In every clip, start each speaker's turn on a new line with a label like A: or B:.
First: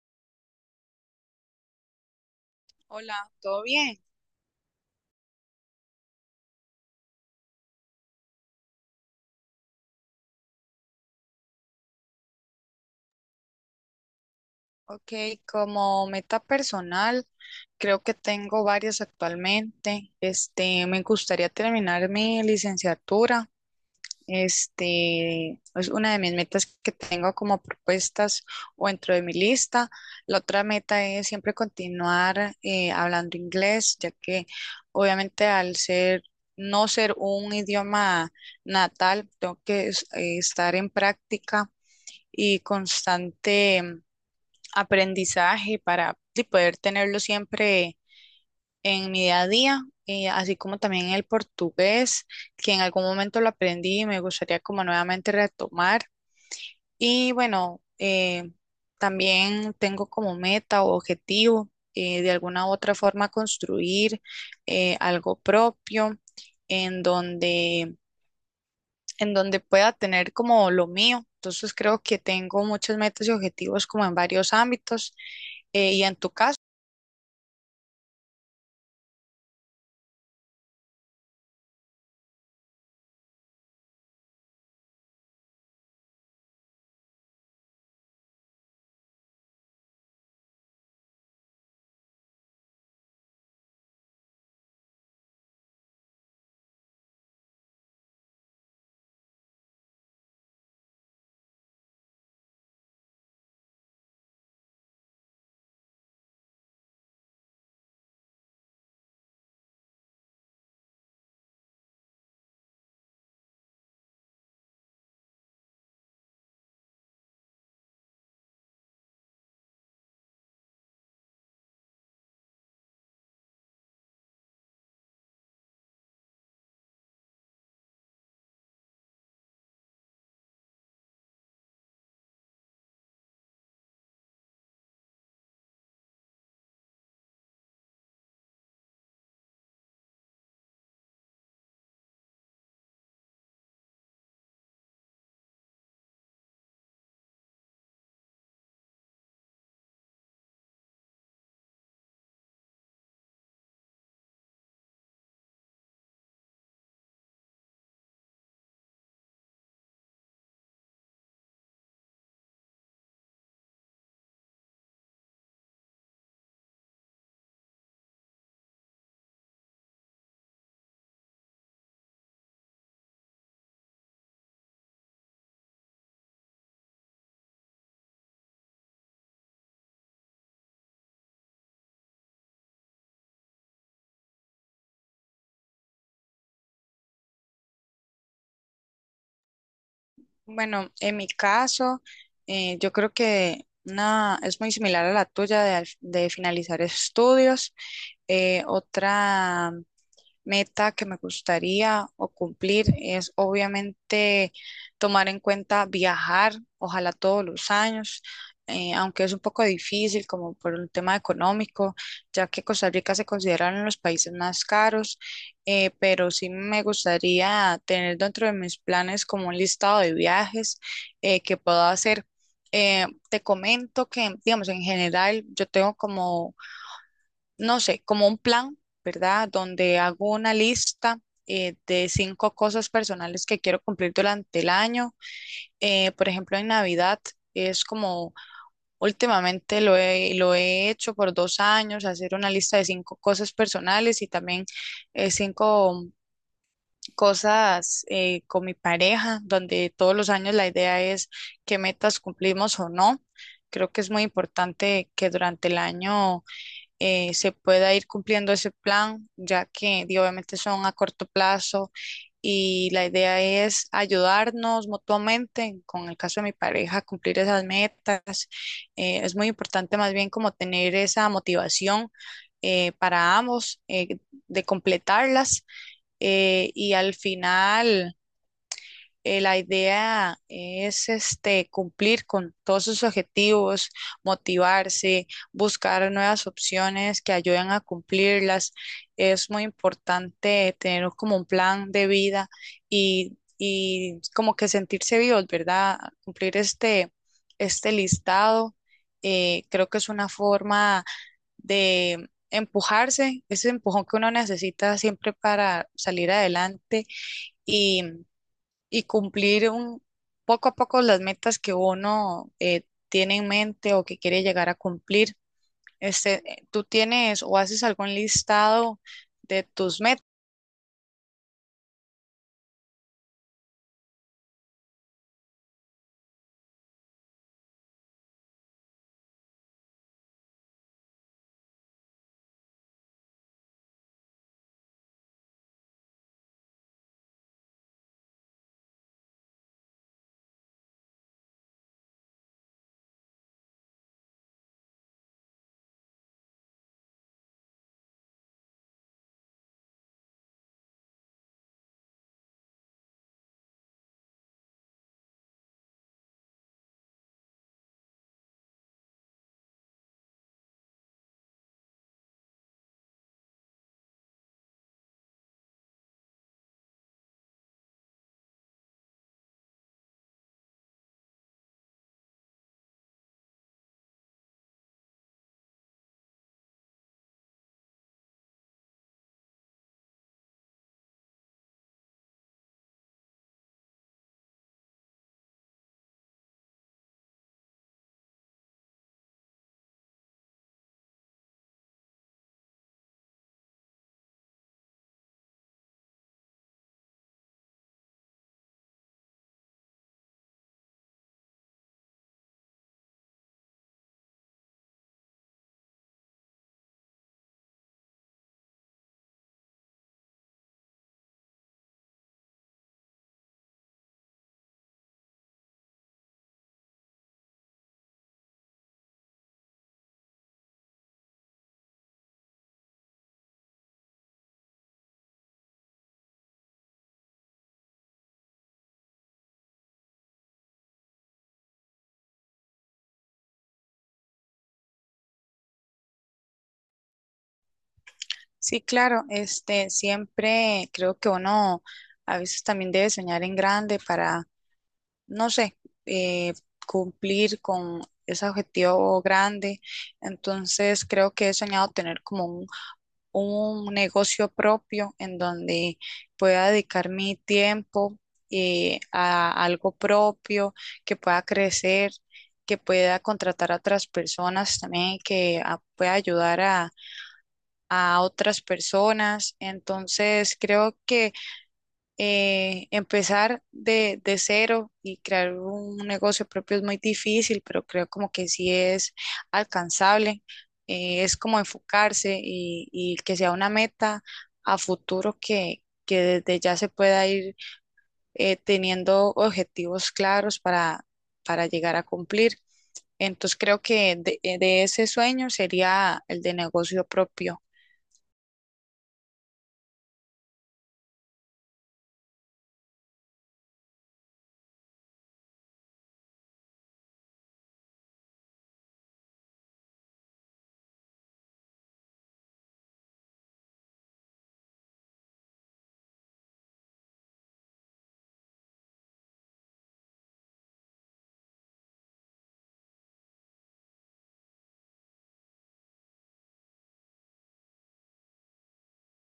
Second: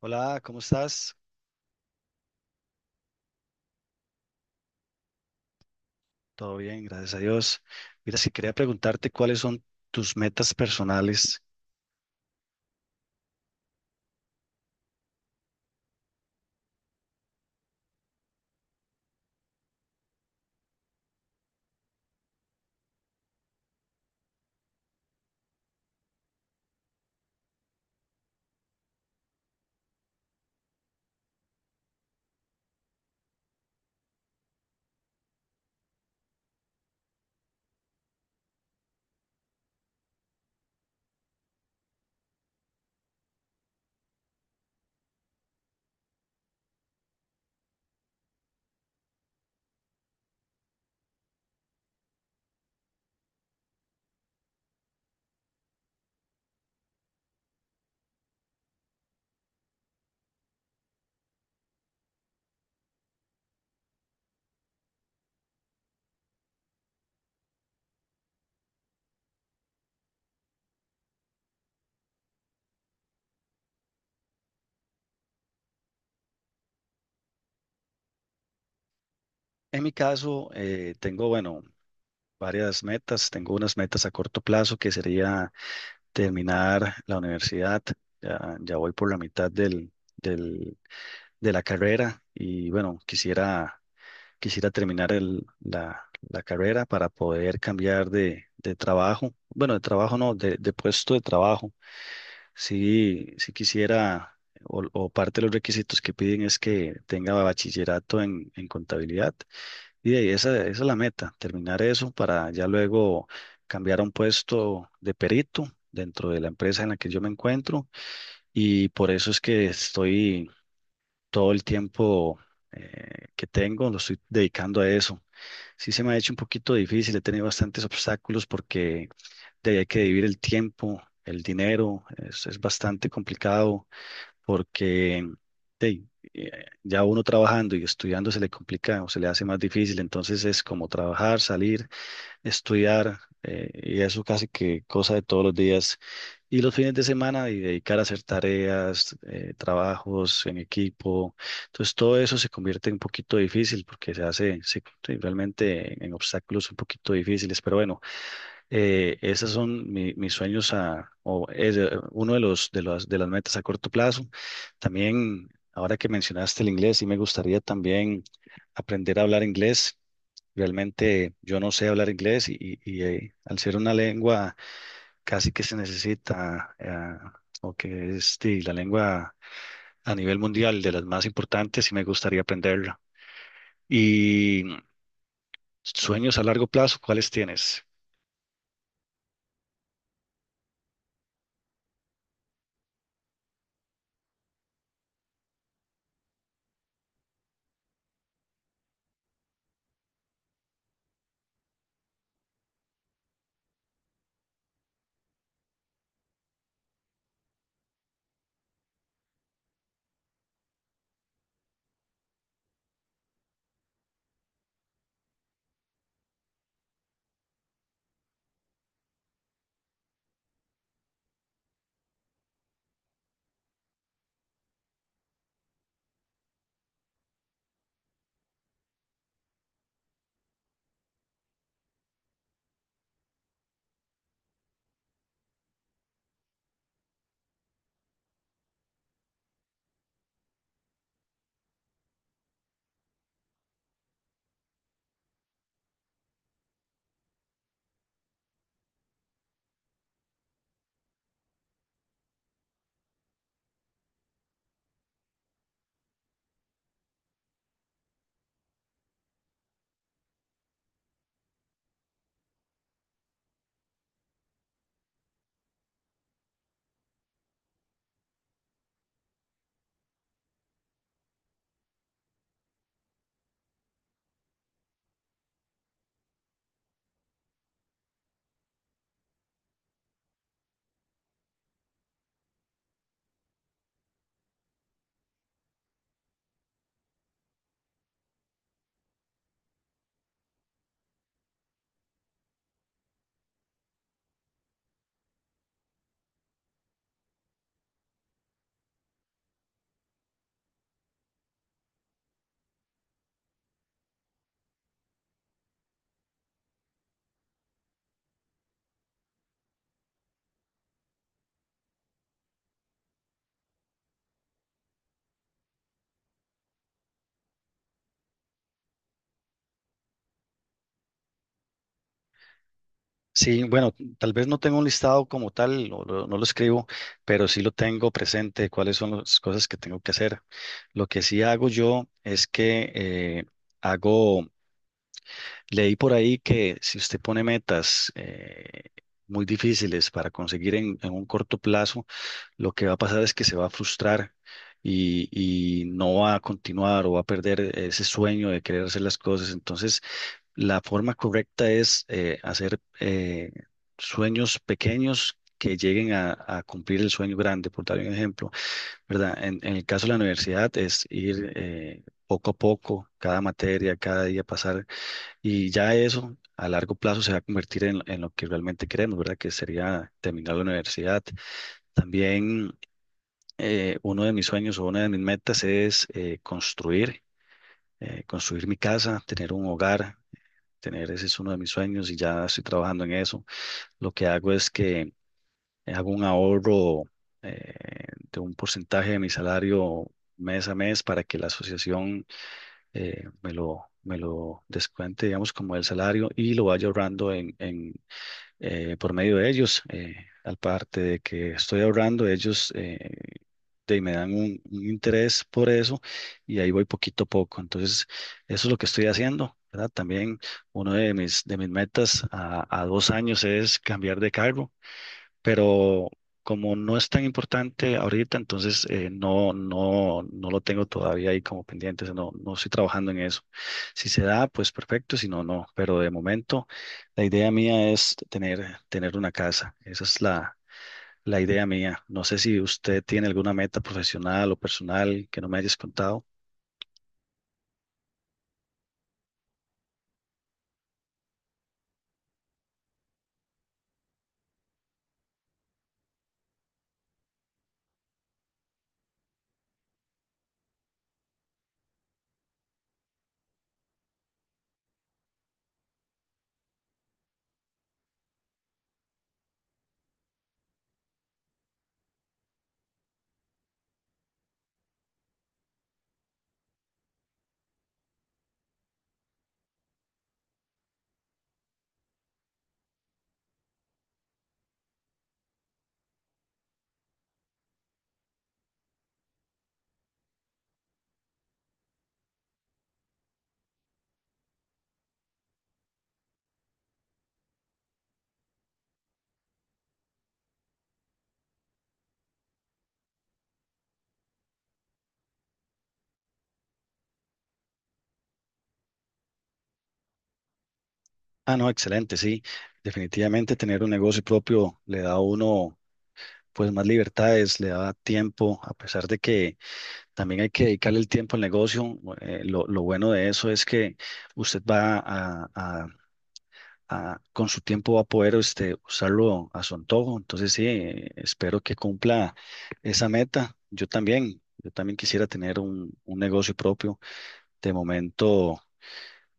A: Hola, ¿cómo estás?
B: Hola, ¿todo bien?
A: Todo bien, gracias a Dios. Mira, si quería preguntarte cuáles son tus metas personales.
B: Ok, como meta personal, creo que tengo varias actualmente. Me gustaría terminar mi licenciatura. Es una de mis metas que tengo como propuestas o dentro de mi lista. La otra meta es siempre continuar hablando inglés, ya que obviamente al ser no ser un idioma natal, tengo que estar en práctica y constante aprendizaje para sí, poder tenerlo siempre en mi día a día, así como también el portugués, que en algún momento lo aprendí y me gustaría como nuevamente retomar. Y bueno, también tengo como meta o objetivo de alguna u otra forma construir algo propio en donde, en donde pueda tener como lo mío. Entonces creo que tengo muchas metas y objetivos como en varios ámbitos. Y en tu caso,
A: En mi caso, tengo, bueno, varias metas. Tengo unas metas a corto plazo que sería terminar la universidad. Ya voy por la mitad de la carrera y bueno, quisiera terminar la carrera para poder cambiar de trabajo. Bueno, de trabajo no, de puesto de trabajo. Sí, sí quisiera, o parte de los requisitos que piden es que tenga bachillerato en contabilidad. Y de ahí esa es la meta, terminar eso para ya luego cambiar a un puesto de perito dentro de la empresa en la que yo me encuentro. Y por eso es que estoy todo el tiempo que tengo lo estoy dedicando a eso. Sí se me ha hecho un poquito difícil, he tenido bastantes obstáculos porque de ahí hay que dividir el tiempo, el dinero, es bastante complicado porque de ahí, ya uno trabajando y estudiando se le complica o se le hace más difícil, entonces es como trabajar, salir, estudiar, y eso casi que cosa de todos los días. Y los fines de semana y dedicar a hacer tareas, trabajos en equipo. Entonces todo eso se convierte en un poquito difícil porque se hace sí, sí, realmente en obstáculos un poquito difíciles. Pero bueno, esos son mis sueños a, o es uno de los, de las metas a corto plazo. También, ahora que mencionaste el inglés, sí me gustaría también aprender a hablar inglés. Realmente yo no sé hablar inglés y al ser una lengua casi que se necesita, o que es sí, la lengua a nivel mundial de las más importantes, y me gustaría aprenderla. Y sueños a largo plazo, ¿cuáles tienes?
B: bueno, en mi caso, yo creo que una, es muy similar a la tuya de, de finalizar estudios. Otra meta que me gustaría o cumplir es obviamente tomar en cuenta viajar, ojalá todos los años, aunque es un poco difícil como por un tema económico, ya que Costa Rica se considera uno de los países más caros, pero sí me gustaría tener dentro de mis planes como un listado de viajes que pueda hacer. Te comento que, digamos, en general yo tengo como no sé, como un plan, ¿verdad? Donde hago una lista de cinco cosas personales que quiero cumplir durante el año. Por ejemplo, en Navidad es como últimamente lo he hecho por 2 años, hacer una lista de cinco cosas personales y también cinco cosas con mi pareja, donde todos los años la idea es qué metas cumplimos o no. Creo que es muy importante que durante el año se pueda ir cumpliendo ese plan, ya que di, obviamente son a corto plazo y la idea es ayudarnos mutuamente, con el caso de mi pareja, a cumplir esas metas. Es muy importante más bien como tener esa motivación para ambos, de completarlas y al final, la idea es cumplir con todos sus objetivos, motivarse, buscar nuevas opciones que ayuden a cumplirlas. Es muy importante tener como un plan de vida y como que sentirse vivos, ¿verdad? Cumplir este listado. Creo que es una forma de empujarse, ese empujón que uno necesita siempre para salir adelante. Y y cumplir poco a poco las metas que uno tiene en mente o que quiere llegar a cumplir. ¿Tú tienes o haces algún listado de tus metas?
A: Sí, bueno, tal vez no tengo un listado como tal, no lo escribo, pero sí lo tengo presente, cuáles son las cosas que tengo que hacer. Lo que sí hago yo es que hago. Leí por ahí que si usted pone metas muy difíciles para conseguir en un corto plazo, lo que va a pasar es que se va a frustrar y, y no va a continuar o va a perder ese sueño de querer hacer las cosas. Entonces, la forma correcta es hacer sueños pequeños, que lleguen a cumplir el sueño grande, por dar un ejemplo, ¿verdad? En el caso de la universidad es ir poco a poco, cada materia, cada día pasar, y ya eso a largo plazo se va a convertir en lo que realmente queremos, ¿verdad? Que sería terminar la universidad. También uno de mis sueños o una de mis metas es construir, construir mi casa, tener un hogar, tener ese es uno de mis sueños y ya estoy trabajando en eso. Lo que hago es que hago un ahorro, eh, de un porcentaje de mi salario mes a mes para que la asociación me lo descuente, digamos, como el salario y lo vaya ahorrando en por medio de ellos. Al parte de que estoy ahorrando, ellos me dan un interés por eso y ahí voy poquito a poco. Entonces, eso es lo que estoy haciendo, ¿verdad? También uno de mis metas a dos años es cambiar de cargo, pero como no es tan importante ahorita, entonces no, no, no lo tengo todavía ahí como pendiente, o sea, no, no estoy trabajando en eso. Si se da, pues perfecto, si no, no, pero de momento la idea mía es tener, tener una casa, esa es la, la idea mía. No sé si usted tiene alguna meta profesional o personal que no me hayas contado.
B: Sí, claro, siempre creo que uno a veces también debe soñar en grande para, no sé, eh, cumplir con ese objetivo grande. Entonces, creo que he soñado tener como un negocio propio en donde pueda dedicar mi tiempo a algo propio, que pueda crecer, que pueda contratar a otras personas también, pueda ayudar a otras personas. Entonces, creo que empezar de cero y crear un negocio propio es muy difícil, pero creo como que sí es alcanzable. Es como enfocarse y que sea una meta a futuro que desde ya se pueda ir teniendo objetivos claros para llegar a cumplir. Entonces creo que de ese sueño sería el de negocio propio.
A: Ah, no, excelente, sí. Definitivamente tener un negocio propio le da a uno pues más libertades, le da tiempo, a pesar de que también hay que dedicarle el tiempo al negocio. Lo bueno de eso es que usted va a- con su tiempo va a poder este, usarlo a su antojo. Entonces, sí, espero que cumpla esa meta. Yo también quisiera tener un negocio propio. De momento.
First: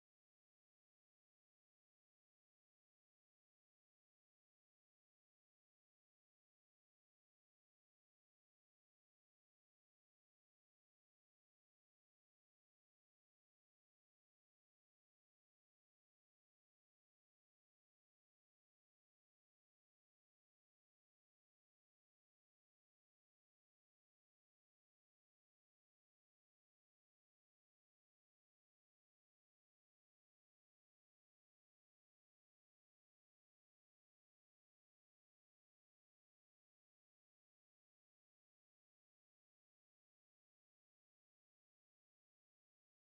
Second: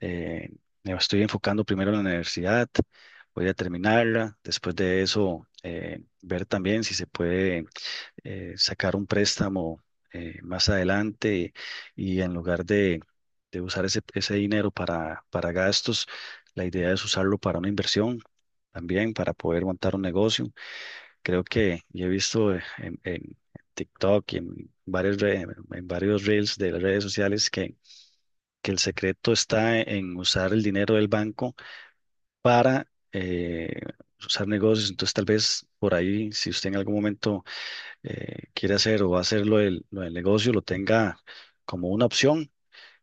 A: Eh, me estoy enfocando primero en la universidad, voy a terminarla, después de eso ver también si se puede sacar un préstamo más adelante y, en lugar de usar ese dinero para gastos, la idea es usarlo para una inversión también, para poder montar un negocio. Creo que yo he visto en TikTok y en varios en varios reels de las redes sociales que el secreto está en usar el dinero del banco para eh, usar negocios. Entonces, tal vez por ahí, si usted en algún momento quiere hacer o va a hacer lo del negocio, lo tenga como una opción,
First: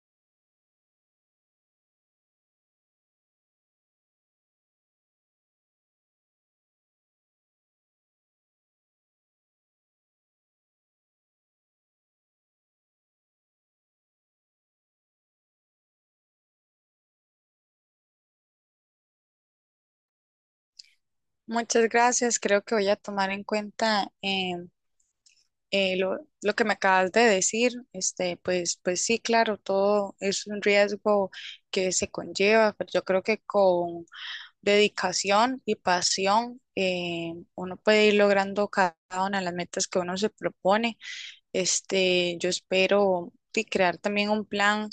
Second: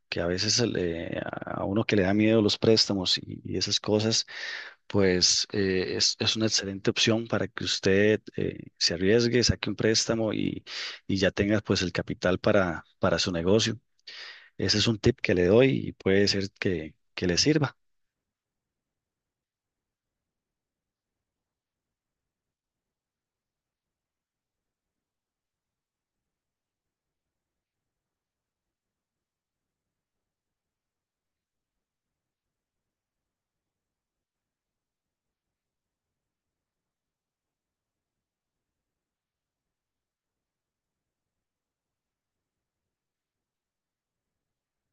A: que a veces a uno que le da miedo los préstamos y esas cosas, pues es una excelente opción para que usted se arriesgue, saque un préstamo y ya tenga pues el capital para su negocio. Ese es un tip que le doy y puede ser que le sirva.
B: Muchas gracias. Creo que voy a tomar en cuenta lo que me acabas de decir, pues, pues sí, claro, todo es un riesgo que se conlleva, pero yo creo que con dedicación y pasión, uno puede ir logrando cada una de las metas que uno se propone. Yo espero sí, crear también un plan,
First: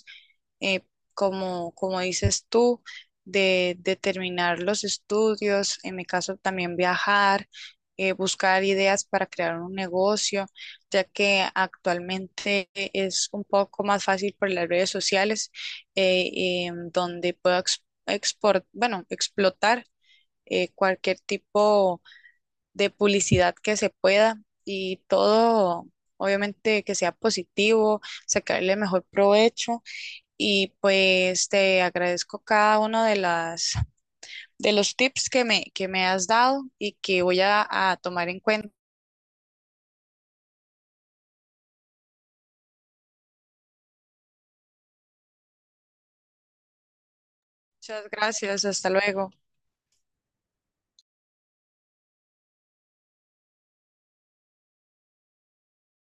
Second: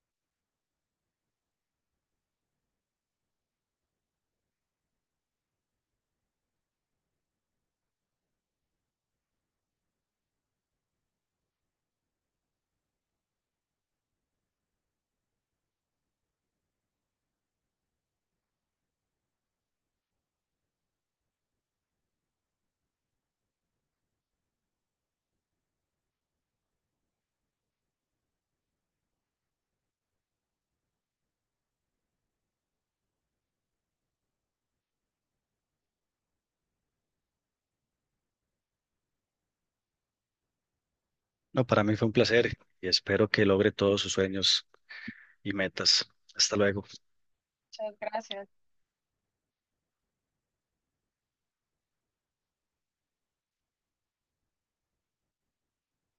B: eh, como, como dices tú, de terminar los estudios, en mi caso también viajar, buscar ideas para crear un negocio, ya que actualmente es un poco más fácil por las redes sociales, donde puedo bueno, explotar cualquier tipo de publicidad que se pueda y todo, obviamente, que sea positivo, sacarle mejor provecho y pues te agradezco cada uno de las de los tips que me has dado y que voy a tomar en cuenta.
A: No, para mí fue un placer y espero que logre todos sus sueños y metas. Hasta luego.
B: Muchas gracias, hasta luego.